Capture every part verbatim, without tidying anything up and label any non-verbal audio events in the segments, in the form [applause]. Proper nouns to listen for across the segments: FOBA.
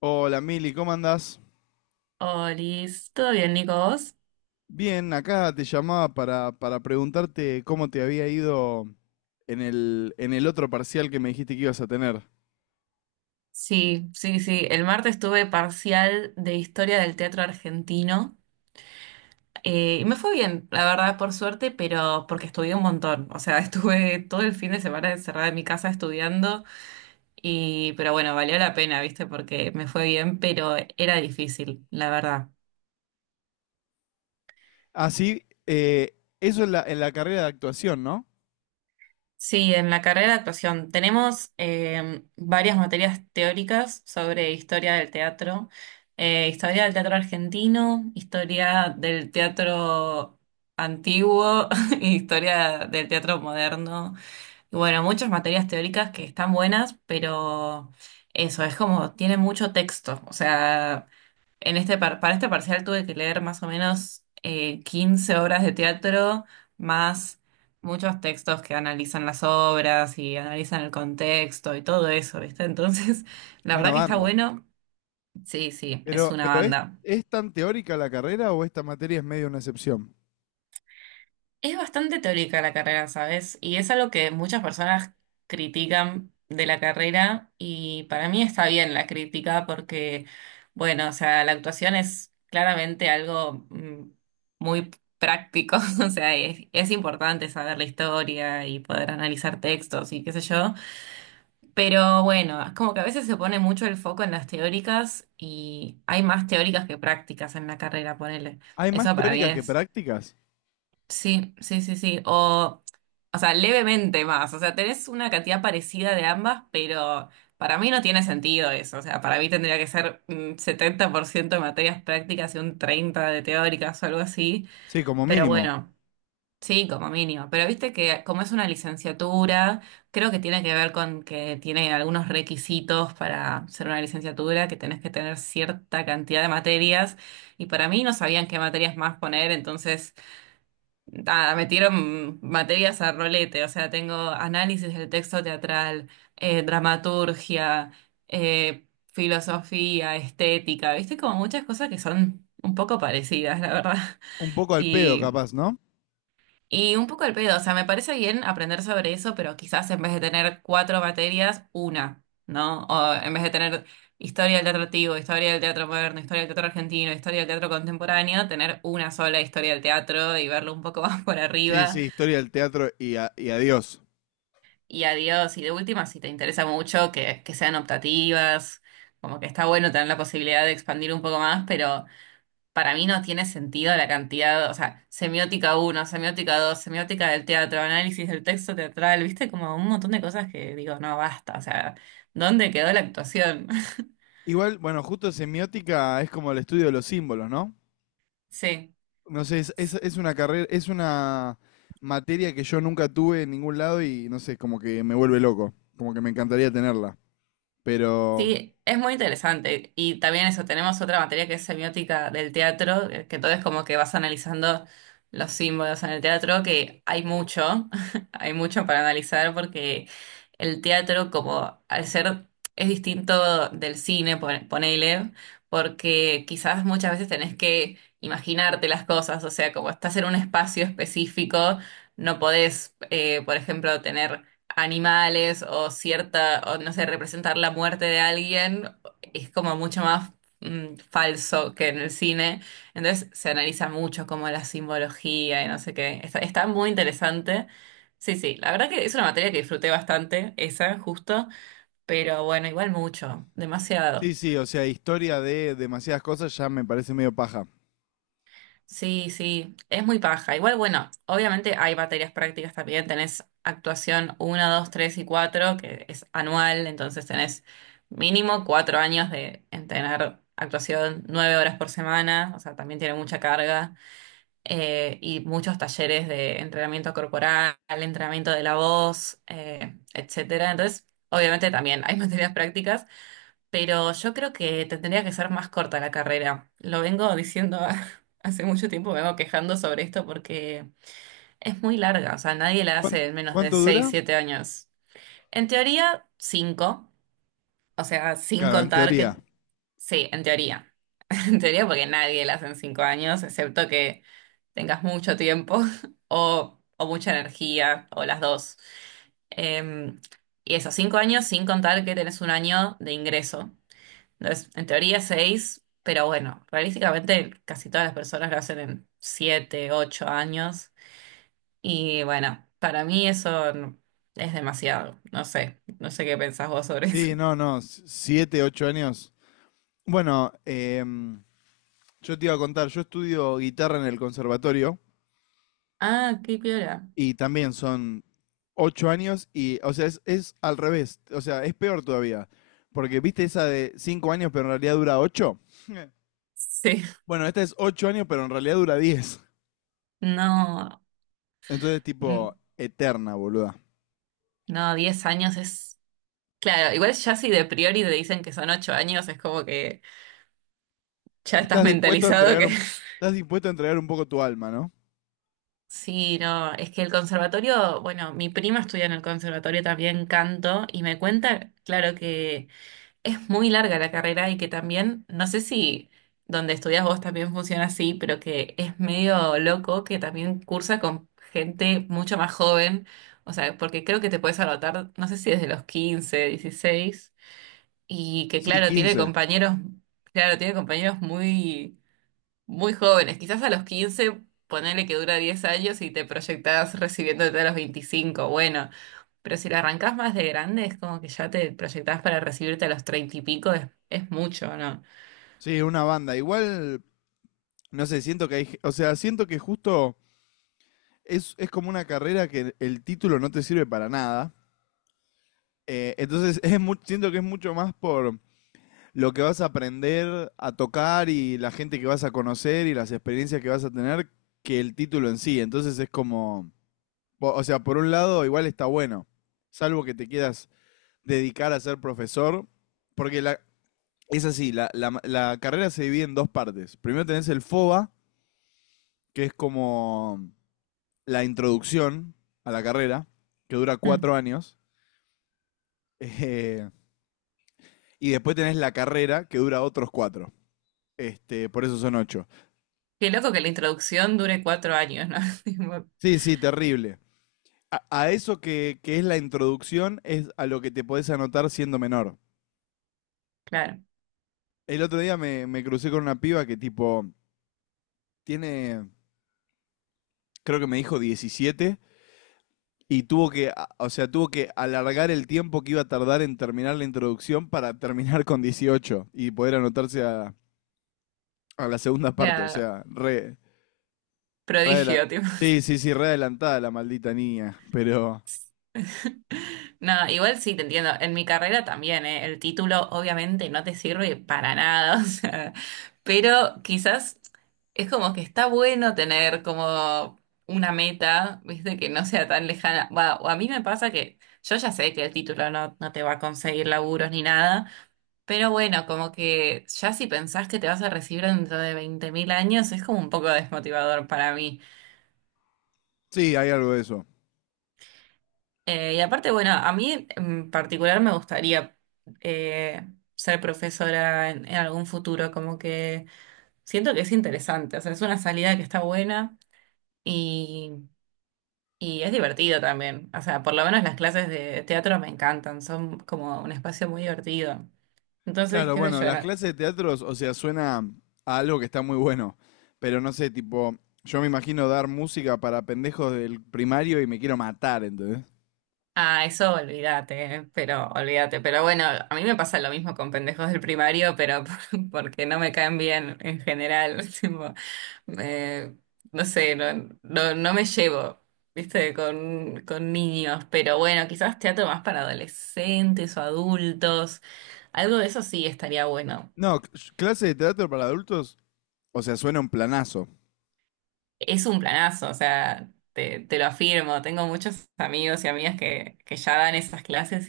Hola Mili, ¿cómo andás? Olis, ¿todo bien, Nico? ¿Vos? Bien, acá te llamaba para, para preguntarte cómo te había ido en el, en el otro parcial que me dijiste que ibas a tener. Sí, sí, sí. El martes tuve parcial de historia del teatro argentino, eh, y me fue bien, la verdad, por suerte, pero porque estudié un montón. O sea, [laughs] estuve todo el fin de semana encerrada en mi casa estudiando y, pero bueno, valió la pena, ¿viste? Porque me fue bien, pero era difícil, la verdad. Ah, sí, eh, eso en la, en la carrera de actuación, ¿no? Sí, en la carrera de actuación tenemos eh, varias materias teóricas sobre historia del teatro, eh, historia del teatro argentino, historia del teatro antiguo, [laughs] y historia del teatro moderno. Y bueno, muchas materias teóricas que están buenas, pero eso es como, tiene mucho texto. O sea, en este par- para este parcial tuve que leer más o menos eh, quince obras de teatro, más muchos textos que analizan las obras y analizan el contexto y todo eso, ¿viste? Entonces, [laughs] la Una verdad que está banda. bueno. Sí, sí, es Pero, una pero ¿es, banda. ¿es tan teórica la carrera o esta materia es medio una excepción? Es bastante teórica la carrera, ¿sabes? Y es algo que muchas personas critican de la carrera y para mí está bien la crítica porque, bueno, o sea, la actuación es claramente algo mm, muy práctico. [laughs] O sea, es, es importante saber la historia y poder analizar textos y qué sé yo, pero bueno, es como que a veces se pone mucho el foco en las teóricas y hay más teóricas que prácticas en la carrera, ponele. ¿Hay más Eso para mí teóricas que es. prácticas? Sí, sí, sí, sí. O, o sea, levemente más. O sea, tenés una cantidad parecida de ambas, pero para mí no tiene sentido eso. O sea, para mí tendría que ser un setenta por ciento de materias prácticas y un treinta por ciento de teóricas o algo así. Sí, como Pero mínimo. bueno, sí, como mínimo. Pero viste que como es una licenciatura, creo que tiene que ver con que tiene algunos requisitos para ser una licenciatura, que tenés que tener cierta cantidad de materias. Y para mí no sabían qué materias más poner, entonces. Nada, me tiro mm, materias a rolete, o sea, tengo análisis del texto teatral, eh, dramaturgia, eh, filosofía, estética, viste, como muchas cosas que son un poco parecidas, la verdad. Un poco [laughs] al pedo, Y, capaz, ¿no? y un poco el pedo, o sea, me parece bien aprender sobre eso, pero quizás en vez de tener cuatro materias, una, ¿no? O en vez de tener historia del teatro antiguo, historia del teatro moderno, historia del teatro argentino, historia del teatro contemporáneo, tener una sola historia del teatro y verlo un poco [laughs] más por Sí, sí, arriba. historia del teatro y, a- y adiós. Y adiós. Y de última, si te interesa mucho, que, que sean optativas, como que está bueno tener la posibilidad de expandir un poco más, pero para mí no tiene sentido la cantidad, o sea, semiótica uno, semiótica dos, semiótica del teatro, análisis del texto teatral, viste, como un montón de cosas que digo, no, basta, o sea, ¿dónde quedó la actuación? [laughs] Igual, bueno, justo semiótica es como el estudio de los símbolos, ¿no? Sí. No sé, es, es, es una carrera, es una materia que yo nunca tuve en ningún lado y no sé, como que me vuelve loco, como que me encantaría tenerla. Pero Sí, es muy interesante. Y también eso, tenemos otra materia que es semiótica del teatro, eh, que todo es como que vas analizando los símbolos en el teatro, que hay mucho, [laughs] hay mucho para analizar porque el teatro, como al ser, es distinto del cine, pon- ponele, porque quizás muchas veces tenés que imaginarte las cosas, o sea, como estás en un espacio específico, no podés, eh, por ejemplo, tener animales o cierta, o no sé, representar la muerte de alguien es como mucho más mm, falso que en el cine. Entonces se analiza mucho como la simbología y no sé qué. Está, está muy interesante. Sí, sí, la verdad que es una materia que disfruté bastante, esa, justo, pero bueno, igual mucho, sí, demasiado. sí, o sea, historia de demasiadas cosas ya me parece medio paja. Sí, sí, es muy paja. Igual, bueno, obviamente hay materias prácticas también. Tenés actuación uno, dos, tres y cuatro, que es anual, entonces tenés mínimo cuatro años de entrenar actuación nueve horas por semana, o sea, también tiene mucha carga. Eh, y muchos talleres de entrenamiento corporal, entrenamiento de la voz, eh, etcétera. Entonces, obviamente también hay [laughs] materias prácticas, pero yo creo que tendría que ser más corta la carrera. Lo vengo diciendo [laughs] hace mucho tiempo, me vengo quejando sobre esto porque es muy larga, o sea, nadie la ¿Cuán- hace en menos de ¿Cuánto seis dura? siete años. En teoría, cinco, o sea, sin Claro, en contar teoría. que. Sí, en teoría. [laughs] En teoría porque nadie la hace en cinco años, excepto que tengas mucho tiempo [laughs] o, o, mucha energía o las dos. Em, y esos cinco años sin contar que tenés un año de ingreso, entonces, en teoría seis, pero bueno, realísticamente casi todas las personas lo hacen en siete, ocho años. Y bueno, para mí eso no- es demasiado. No sé, no sé qué pensás vos sobre Sí, eso. no, [laughs] no, s- siete, ocho años. Bueno, em, yo te iba a contar, yo estudio guitarra en el conservatorio. Ah, qué piola. Y también son ocho años y, o sea, es, es al revés, o sea, es peor todavía. Porque viste esa de cinco años, pero en realidad dura ocho. [laughs] Sí, Bueno, esta es ocho años, pero en realidad dura diez. no, Entonces, tipo, mm, eterna, boluda. no, diez años es. Claro, igual ya si de priori te dicen que son ocho años, es como que ya estás Estás dispuesto a mentalizado entregar que. un, estás dispuesto a entregar un poco tu alma, ¿no? Sí, no, es que el conservatorio, bueno, mi prima estudia en el conservatorio también canto y me cuenta, claro, que es muy larga la carrera y que también, no sé si donde estudias vos también funciona así, pero que es medio loco que también cursa con gente mucho más joven, o sea, porque creo que te puedes anotar, no sé si desde los quince, dieciséis, y que Sí, claro, tiene quince. compañeros, claro, tiene compañeros muy muy jóvenes, quizás a los quince ponele que dura diez años y te proyectás recibiéndote a los veinticinco, bueno, pero si la arrancás más de grande es como que ya te proyectás para recibirte a los treinta y pico, es, es mucho, ¿no? Sí, una banda. Igual, no sé, siento que hay, ge- o sea, siento que justo es, es como una carrera que el título no te sirve para nada. Eh, entonces [laughs] es mu- siento que es mucho más por lo que vas a aprender a tocar y la gente que vas a conocer y las experiencias que vas a tener que el título en sí. Entonces es como, o sea, por un lado igual está bueno, salvo que te quieras dedicar a ser profesor, porque la, es así, la, la la carrera se divide en dos partes. Primero tenés el FOBA, que es como la introducción a la carrera, que dura Hmm. cuatro años. Eh, y después tenés la carrera que dura otros cuatro. Este, por eso son ocho. Qué loco que la introducción dure cuatro años, ¿no? [laughs] Tipo, Sí, sí, terrible. A, a eso que, que es la introducción es a lo que te podés anotar siendo menor. claro, El otro día me, me crucé con una piba que tipo tiene, creo que me dijo diecisiete y tuvo que, o sea, tuvo que alargar el tiempo que iba a tardar en terminar la introducción para terminar con dieciocho y poder anotarse a, a la segunda parte, o claro, sea, re, re adela- prodigio. Sí, sí, sí, re adelantada la maldita niña, pero No, igual sí, te entiendo. En mi carrera también, ¿eh? El título obviamente no te sirve para nada, [laughs] o sea, pero quizás es como que está bueno tener como una meta, ¿viste? Que no sea tan lejana. Va, o a mí me pasa que yo ya sé que el título no, no te va a conseguir laburos ni nada, pero bueno, como que ya si pensás que te vas a recibir dentro de veinte mil años, es como un poco desmotivador para mí. sí, hay algo de eso. Eh, y aparte, bueno, a mí en particular me gustaría eh, ser profesora en, en algún futuro, como que siento que es interesante, o sea, es una salida que está buena y, y es divertido también, o sea, por lo menos las clases de teatro me encantan, son como un espacio muy divertido. Entonces, Claro, qué sé bueno, yo. las clases de teatros, o sea, suena a algo que está muy bueno, pero no sé, tipo, yo me imagino dar música para pendejos del primario y me quiero matar, ¿entendés? Ah, eso olvídate, eh, pero olvídate. Pero bueno, a mí me pasa lo mismo con pendejos del primario, pero [laughs] porque no me caen bien en general. [laughs] Tipo, eh, no sé, no, no, no me llevo, viste, con, con niños. Pero bueno, quizás teatro más para adolescentes o adultos. Algo de eso sí estaría bueno. No, c- clase de teatro para adultos, o sea, suena un planazo. Es un planazo, o sea, te, te lo afirmo. Tengo muchos amigos y amigas que, que ya dan esas clases.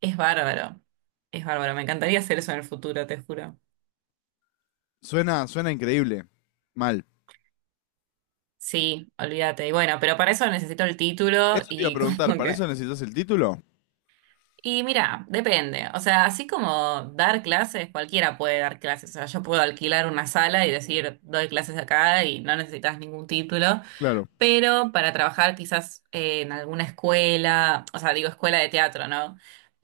Es bárbaro, es bárbaro. Me encantaría hacer eso en el futuro, te juro. Suena, suena increíble. Mal. Sí, olvídate. Y bueno, pero para eso necesito el título Eso te iba a y [laughs] preguntar, como ¿para eso que. necesitas el título? Y mira, depende. O sea, así como dar clases, cualquiera puede dar clases. O sea, yo puedo alquilar una sala y decir, doy clases acá y no necesitas ningún título. Claro, Pero para trabajar quizás eh, en alguna escuela, o sea, digo escuela de teatro, ¿no?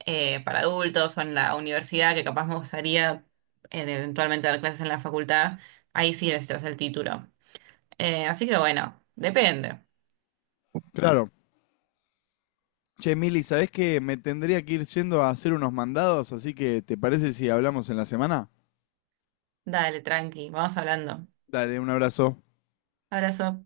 Eh, para adultos o en la universidad, que capaz me gustaría eh, eventualmente dar clases en la facultad, ahí sí necesitas el título. Eh, así que bueno, depende. claro. Che, Mili, ¿sabés que me tendría que ir yendo a hacer unos mandados? Así que, ¿te parece si hablamos en la semana? Dale, tranqui, vamos hablando. Dale, un abrazo. Abrazo.